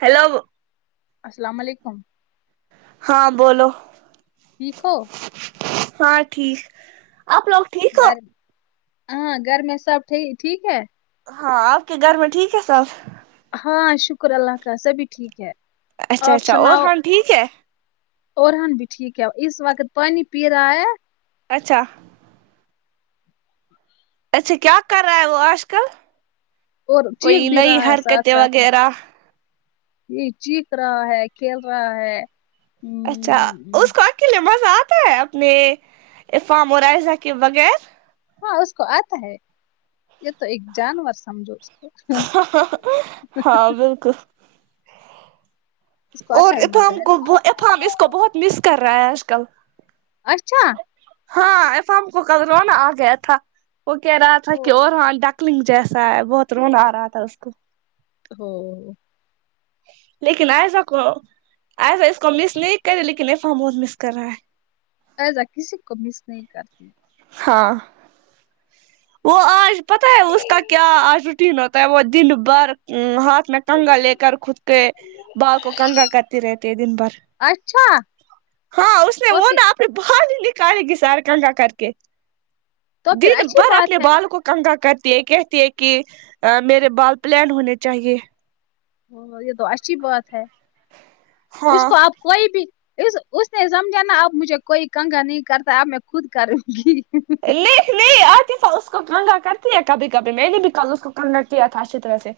hello السلام علیکم ہاں بولو ٹھیک ہو ہاں ٹھیک آپ ل گھر اں گھر میں سب ٹھ ٹھیک ہے ہاں آپ کے گھر میں ٹھیک ہے سب ہاں شکر ہے اللہ کا سبھی ٹھیک ہے اچھا آپ اچھا اور سناؤ ہاں ٹھیک ہے اورحان بھی ٹھیک ہے اس وقت پانی پی رہا ہے اچھا اچھا کیا کر رہا ہے وہ آج کل اور چیخ کوئی بھی نئی رہا ہے ساتھ حرکتیں ساتھ وغیرہ یہ چیخ رہا ہے کھیل رہا ہے اچھا ہ اس کو اکیلے مزہ آتا ہے اپنے افام اور عائزہ کے بغیر ہاں اس کو آتا ہے یہ تو ایک جانور سمجھو اسکو ه ه ہاں بالکل اس کو اور آتا ہے مزہ افام ہے کو نا افام اس کو بہت مس کر رہا ہے آج کل اچھا ہاں افام کو کل رونا آ گیا تھا وہ کہہ رہا تھا کہ ہو اور ہان ڈکلنگ جیسا ہے بہت رونا آ رہا تھا اس کو ھو لیکن عائزہ کو عا ئزہ اس کو مس نہیں کررہی لیکن افا م بہت مس کر رہا ہے عائزہ کسی کو مس نہیں کرتی ہاں وہ آج پتہ ہے اس کا کیا آج روٹین ہوتا ہے وہ دن بھر م ہاتھ میں کنگا لے کر خود کے بال کو کنگا کرتی رہتی ہے دن بھر اچھا ہاں اس نے تو وہ پھر نا اپنے بال ہی نکالے گی سارے کنگا کر کے تو پھر دن اچھی بھر اب بات ہے بالوں کو کنگا کرتی ہے کہتی ہے کہ میرے بال پلین ہونے چاہیے ہوں یہ تو اچھی بات ہے اس ہاں کو اب کوئی بھی اس اس نے سمجھا نا اب مجھے کوئی کنگا نہیں کرتا اب میں خود کروں گی لے لے عاطفہ اس کو کنگا کرتی ہے کبھی کبھی میں نے بھی کل اس کو کنگا کیا تھا اچھی طرح سے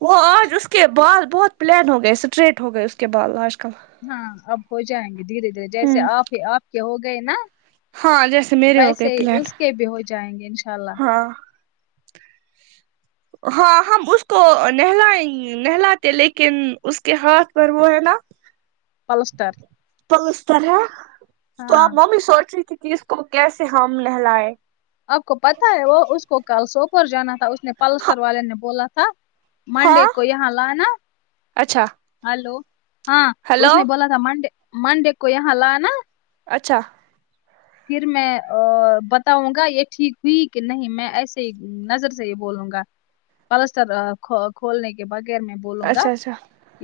وہ آج اس کے بال بہت پلین ہو گئے اسٹریٹ ہو گئے اس کے بال آج کل ہاں اب ہو جائیں گے دھیرے دھیرے جیسے ہوں آپ ہی آپ کے ہو گئے نا ہاں جیسے میرے ہو گئے ایسے ہی پلین اس کے بھی ہو جائیں گے انشاء اللہ ہاں ہاں ہم اس کو نہلا یں نہلاتے لیکن اس کے ہاتھ پر وہ ہے نا پلسٹر پلسٹر ہے تو ہاں اب میں بھی سوچ رہی تھی کہ اس کو کیسے ہم نہلائیں آپ کو پتہ ہے وہ اس کو کل سوپور جانا تھا اس نے پلسٹر والے نے بولا تھا ہاں منڈے کو یہاں لا نا اچھا ہلو ہاں ہیلو اس نے بولا ہاں منڈے منڈے کو یہاں لانا اچھا پھر میں ا بتاؤں گا یہ ٹھیک ہوئی کہ نہیں میں ایسے ہی نظر سے ہی بولوں گا پلسٹر کھ کھولنے کے بغیر میں بولوں گا اچھا اچھا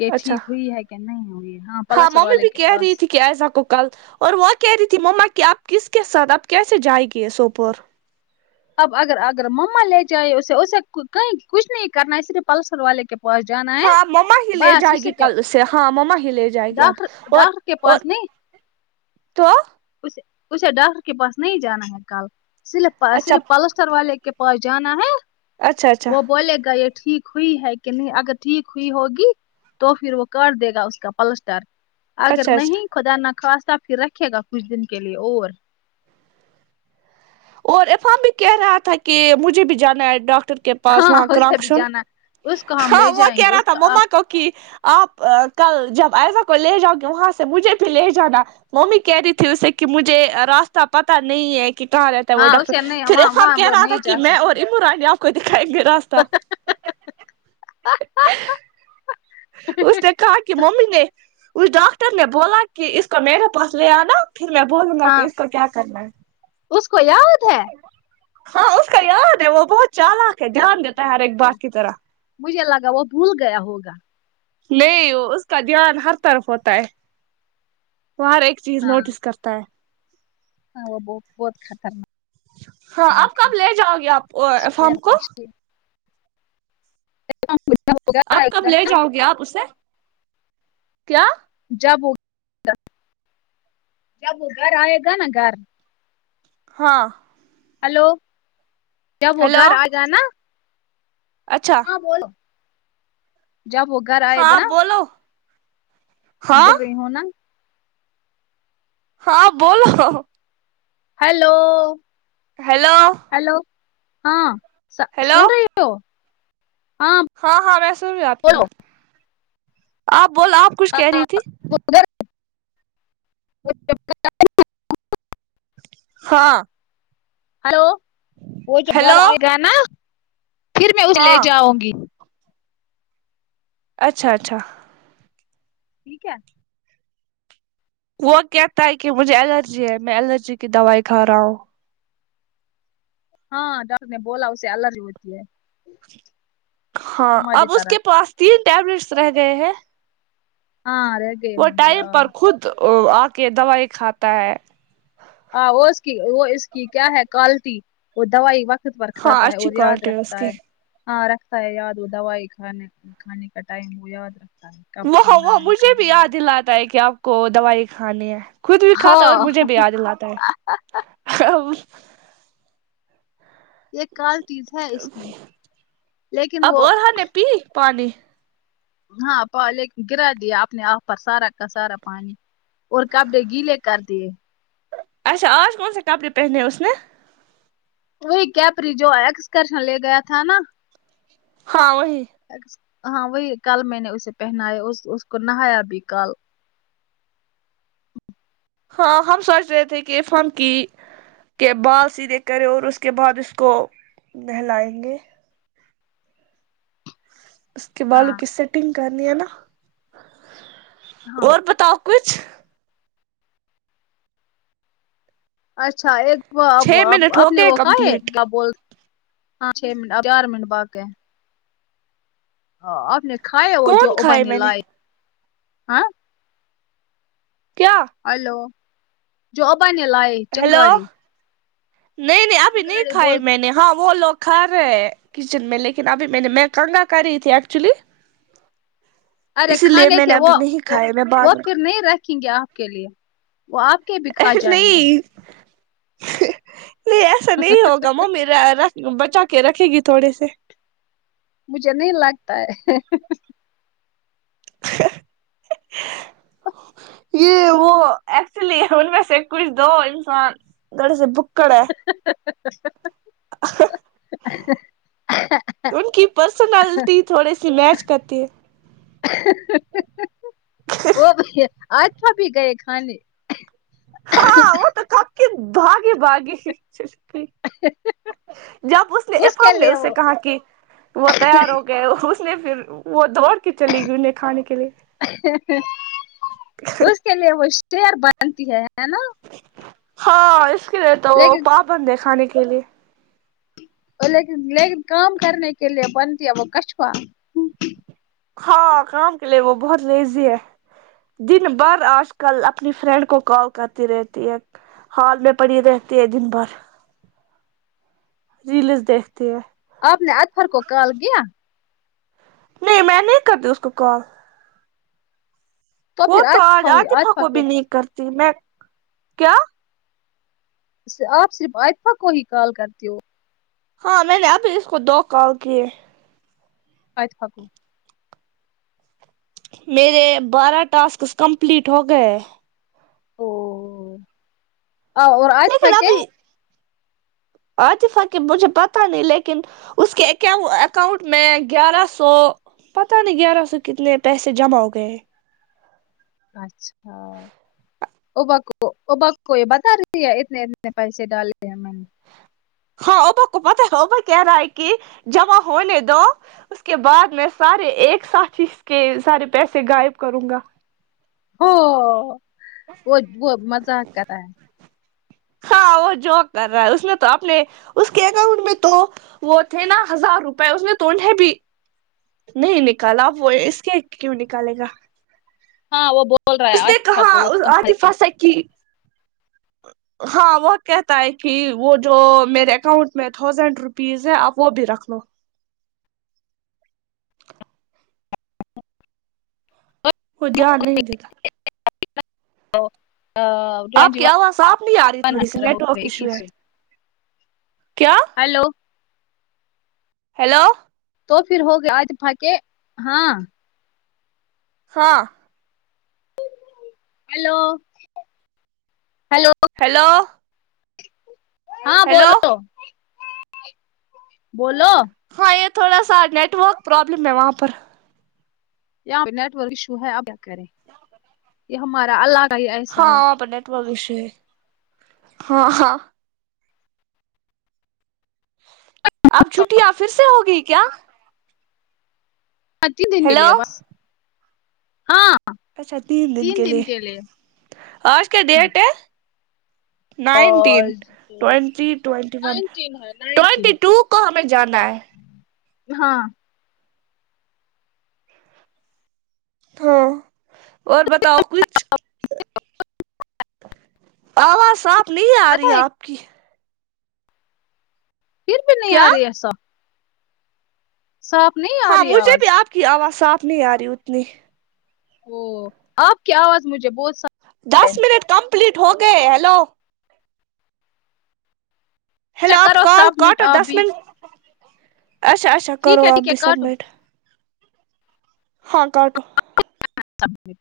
یہ اچھا ٹھیک ہوئی ہے کہ نہیں ہوئی ہاں پلسٹر ممی والے بھی کے کہہ رہی پاس تھی کہ عائزہ کو کل اور وہ کہہ رہی تھی مما کہ آپ کس کے ساتھ آپ کیسے جائے گی یہ سوپور اب اگر اگر مما لے جائے اسے اسے کہیں کچھ نہیں کرنا ہے صرف پلسٹر والے کے پاس جانا ہے ہاں مما ہی لے بس جائے گی کیا کل اسے ہاں مما ہی لے جائے گی اب ڈاکٹر اور ڈاکٹر کے اور پاس تو اسےاسے ڈاکٹر کے پاس نہیں جانا ہے کل صرف اچھا صرف پلس پلسٹر والے کے پاس جانا ہے اچھا اچھا وہ بولے گا یہ ٹھیک ہوئی ہے کہ نہیں اگر ٹھیک ہوئی ہوگی تو پھر وہ کر دے گا اس کا پلسٹر اگر اچھا اچھا نہیں خدا نخواستہ پھر رکھے گا کچھ دن کے لیے اور اور افام بھی کہہ رہا تھا کہ مجھے بھی جانا ہے ڈاک ٹر کے پاس ہاں وہاں اسے بھی کرکشن جانا اس کو ہم ہاں لے وہ جائیں کہہ گے رہا اس تھا کا مما آپ کو کہ آپ کل جب عائزا کو لے جاؤ گے وہاں سے مجھے بھی لے جانا ممی کہہ رہی تھی اسے کہ مجھے راستہ پتا نہیں ہے کہ کہاں رہ ٹا وہ ہاں ڈاکٹر اسے نہیں پھر وہاں افام وہاں کہہ وہ رہا تھا نہیں کہ جا میں سکتا اور عمران یاں کو دیکھائیں گے راستہ اس نے کہا کہ ممی نے اس ڈاکٹر نے بولا کہ اس کو میرے پاس لے آنا پھر میں بولوں گا ہاں کہ اس کو کیا کرنا ہے اس کو یاد ہے ہاں اس کا یاد ہے وہ بہت چالاک ہے دھیان دیتا ہے ہر ایک اوہ، بات کی طرح مجھے لگا وہ بھول گیا ہوگا نہیں اس کا دھیان ہر طرف ہوتا ہے وہ ہر ایک چیز ہاں نوٹس کر تا ہے ہاں وہ ب بہت خطرنا ہاں ناک آپ ہے کب لے جاؤ گے آپ چھٹ فارم گیا کو چھ [unintelligible] آپ کب لے جاؤ گے آپ اسے کیا جب و جب وہ گھر آئے گا نا گھر ہاں ہلو کیا وہ ہیلو گھر آ گیا نا اچھا ہاں بولو جب گھر آئے گا ہاں نا بولو ہاں بول رہی ہوں نا ہاں بولو ہیلو ہیلو ہیلو ہاں ہیلو سن رہی ہو ہاں ہاں میں سن رہی ہوں آپ کی بولو بات آپ بولو آپ کچھ کہہ رہی تھی اگر [unintelligible] ہاں ہلو وہ جو گھر ہیلو آئے گا نا پھر میں اسے لے ہاں جاؤں گی اچھا اچھا ٹھیک ہے وہ کہتا ہے کہ مجھے الرجی ہے میں الرجی کی دوائی کھا رہا ہوں ہاں ڈاکٹر نے بولا اس سے الرجی ہوتی ہے ہاں اب ہماری اس طرح کے پاس تین ٹیبلیٹس رہ گئے ہیں ہاں ر وہ ٹائم پر خود آ کے دوائی کھاتا ہے ہاں وہ اس کی وہ اس کی کیا ہے کالیٹی وہ دوائی وقت پر ہاں کھاتا ہے اچھی اور یاد کوالٹی اس رکھتا کی ہے ہاں رکھتا ہے یاد وہ دوائی کھانے کھانے کا ٹائم وہ یاد رکھتا ہے کب وہ کھانا وہ ہے مجھے کب بھی یاد نہیں دلاتا ہے کہ آپ کو دوائی کھانی ہے خود بھی کھاتا ہے اور ہاں مجھے بھی یاد دلاتا ہے یہ کالٹیز ہے اس میں لیکن اب وہ اورہ نے پی پانی ہاں پولیک گرا دیا آپ نے آپ پر سارا کا سارا پانی اور کپڑے گیلے کر دیے اچھا آج کون سا کپڑے پہنے اس میں وہی کیپری جو ایکسکرشن لے گیا تھا نا ہاں وہی ہاں وہی کل میں نے اسے پہنایا اس کو نہایا بھی کال ہ ہاں ہم سوچ رہے تھے کہ فرم کی کے بال سیدھے کریں اور اس کے بعد اس کو نہلائیں گے اس کے بالوں ہاں کی سیٹنگ کرنی ہے نا ہاں اور بتاؤ کچھ اچھا ایک اب چھ منٹ ہو آپ نے گئے وہ کھاںے کمپلیٹ کیا بولت ہاں چ منٹ ہار منٹ باق کے [unintelligible] آپ نے کھایا وہ جو کون ابیے کھائے نے میں لائے ہاں کیا ہلو جو آبانے لائے ہیلو چنگاڑی نہیں نہیں ابھی نہیں کھائے بول میں نے ہاں وہ لوگ کھا رہے ہیں کچن میں لیکن ابھی میں نے میں کنگا کری تھی ایکچولی ارے اسی لیے کھانے میں نے تھے وہ ابھی نہیں کھائے میں وہ بعد میں پھر نہیں رکھ دکھیں گے آپ کے لیے وہ آپ کے بھی کھا جائیں گے نہیں نہیں ایسا نہیں ہوگا ممی رہ رکھ بچا کے رکھے گی تھوڑے سے مجھے نہیں لگتا ہے حے حے یہ وہ ایکچولی ان میں سے کچھ دو انسان گھر میں بکڑ ہے [inaudible] [inaudible] ان کی پرسنالٹی تھوڑی سی میچ کرتی ہے اور کیا آج بھابی گئے کھانے میں کبکی باگے باگے تھی ا ح ا ح [inaudible] جب اس نے افام نے اسے کہا کہ وہ تیار ہو گئے اور لے پھر وہ دوڑ کے چلی گئی انہیں کھانے کے لیے اس کے لیے وہ شیر بنتی ہے ہے نا ہاں اس کے لیے تو وہ لیکن پابند ہے کھانے کے لیے لیکن لیکن کام کرنے کے لیے بنتی ہے وہ کشپہ ہاں کام کے لیے وہ بہت لیزی ہے دن بار آج کل اپنی فرینڈ کو کال کرتی رہتی ہے ہال میں پڑھی رہتی ہے دن بھر ریلز دیکھتے ہیں آپ نے اطھر کو کال کیا نہیں میں نہیں کرتی اس کو کال وہ پھر تو آج آجفا ہوئی عاطفہ آجفا کو بھی نہیں کرتی میں کیا آپ صرف آتفہ کو ہی کال کرتے ہو ہاں میں نے ابھی اس کو دو کال کیے اچھا میرے بارہ ٹاسکس کمپلیٹ ہو گئے آ اور عاطفہ لیکن کے ابھی عاطفہ کہ مجھے پتہ نہیں لیکن اس کے اک اکاؤنٹ میں گیارہ سو پتاہ نہیں گیارہ سو کتنے پیسے جمع ہو گئے اچھا او ابک کو یہ بتا رہی ہے اتنے اتنے پیسے ڈالے ہیں میں نے ہاں ا پوکو پتا ہے اپو کہہ رہا ہے کہ جمع ہونے دو اس کے بعد میں سارے ایک ساتھ اس کے سارے پیسے غائب کروں گا ہو وہ وہ مزاق کر رہا ہے ہاں وہ جوک کر رہا ہے اس میں تو اپنے اس کے اکاؤنٹ میں تو وہ تھے نا ہزار روپئے اس میں تو انھیں بھی نہیں نکالا آپ وہ اس کے کیوں نکالے گا ہاں وہ بو اس نے کہا عاتفا سے کی ہاں وہ کہتا ہے کہ وہ جو میرے اکاؤنٹ میں تھاؤزینڈ روپیز ہے آپ وہ بھی رکھ لو وہ جاد نہیں دیتا [inaudible] آپ کی آواز صاف نہیں آ رہی ون تھوڑی سی ہنڈریڈ ہو نیٹورک گئے ایشو اکیس ہے سو کیا ہیلو ہیلو تو پھر ہوگیا آج پھا کے ہاں ہاں ہیلو ہیلو ہیلو ہاں ہیلو بولو بولو ہاں یہ تھوڑا سا نیٹ ورک پروابلم ہے وہاں پر یہاں پہ نیٹورک ایشو ہے اب کیا کریں یہ ہمارا ال ہاں یہاں پہ نیٹورک ایشو ہے ہاں ہاں اب چھٹیاں پھر سے ہوگی کیا بس تین دن کے ہیلو لیے بس ہاں اچھا تین دن کے لیے آج کیا ہاں ڈیٹ ہے اور nineteen twenty twenty one nineteen ہے نائنٹین ٹیونٹی ٹو کو ہمیں جانا ہے ہاں ہاں اور بتاؤ کچھ آواز صاف نہیں آ رہی پتا ہے آپ کی پھر بھی نہیں کیا آ رہی صاف صاف نہیں آ ہاں رہی مجھے بھی آواز آپ کی آواز صاف نہیں آ رہی اتنی آپ کی آواز مجھے بہت صا دس منٹ کمپلیٹ ہو گئے ہیلو اچھا ہیلو آپ کرو کال سبمٹ کاٹو آپ دس بھی منٹ اچھا اچھا ٹھیک کرو ہے آپ ٹھیک ہے بھی کاٹو سبمٹ ہاں کاٹو سمیٹ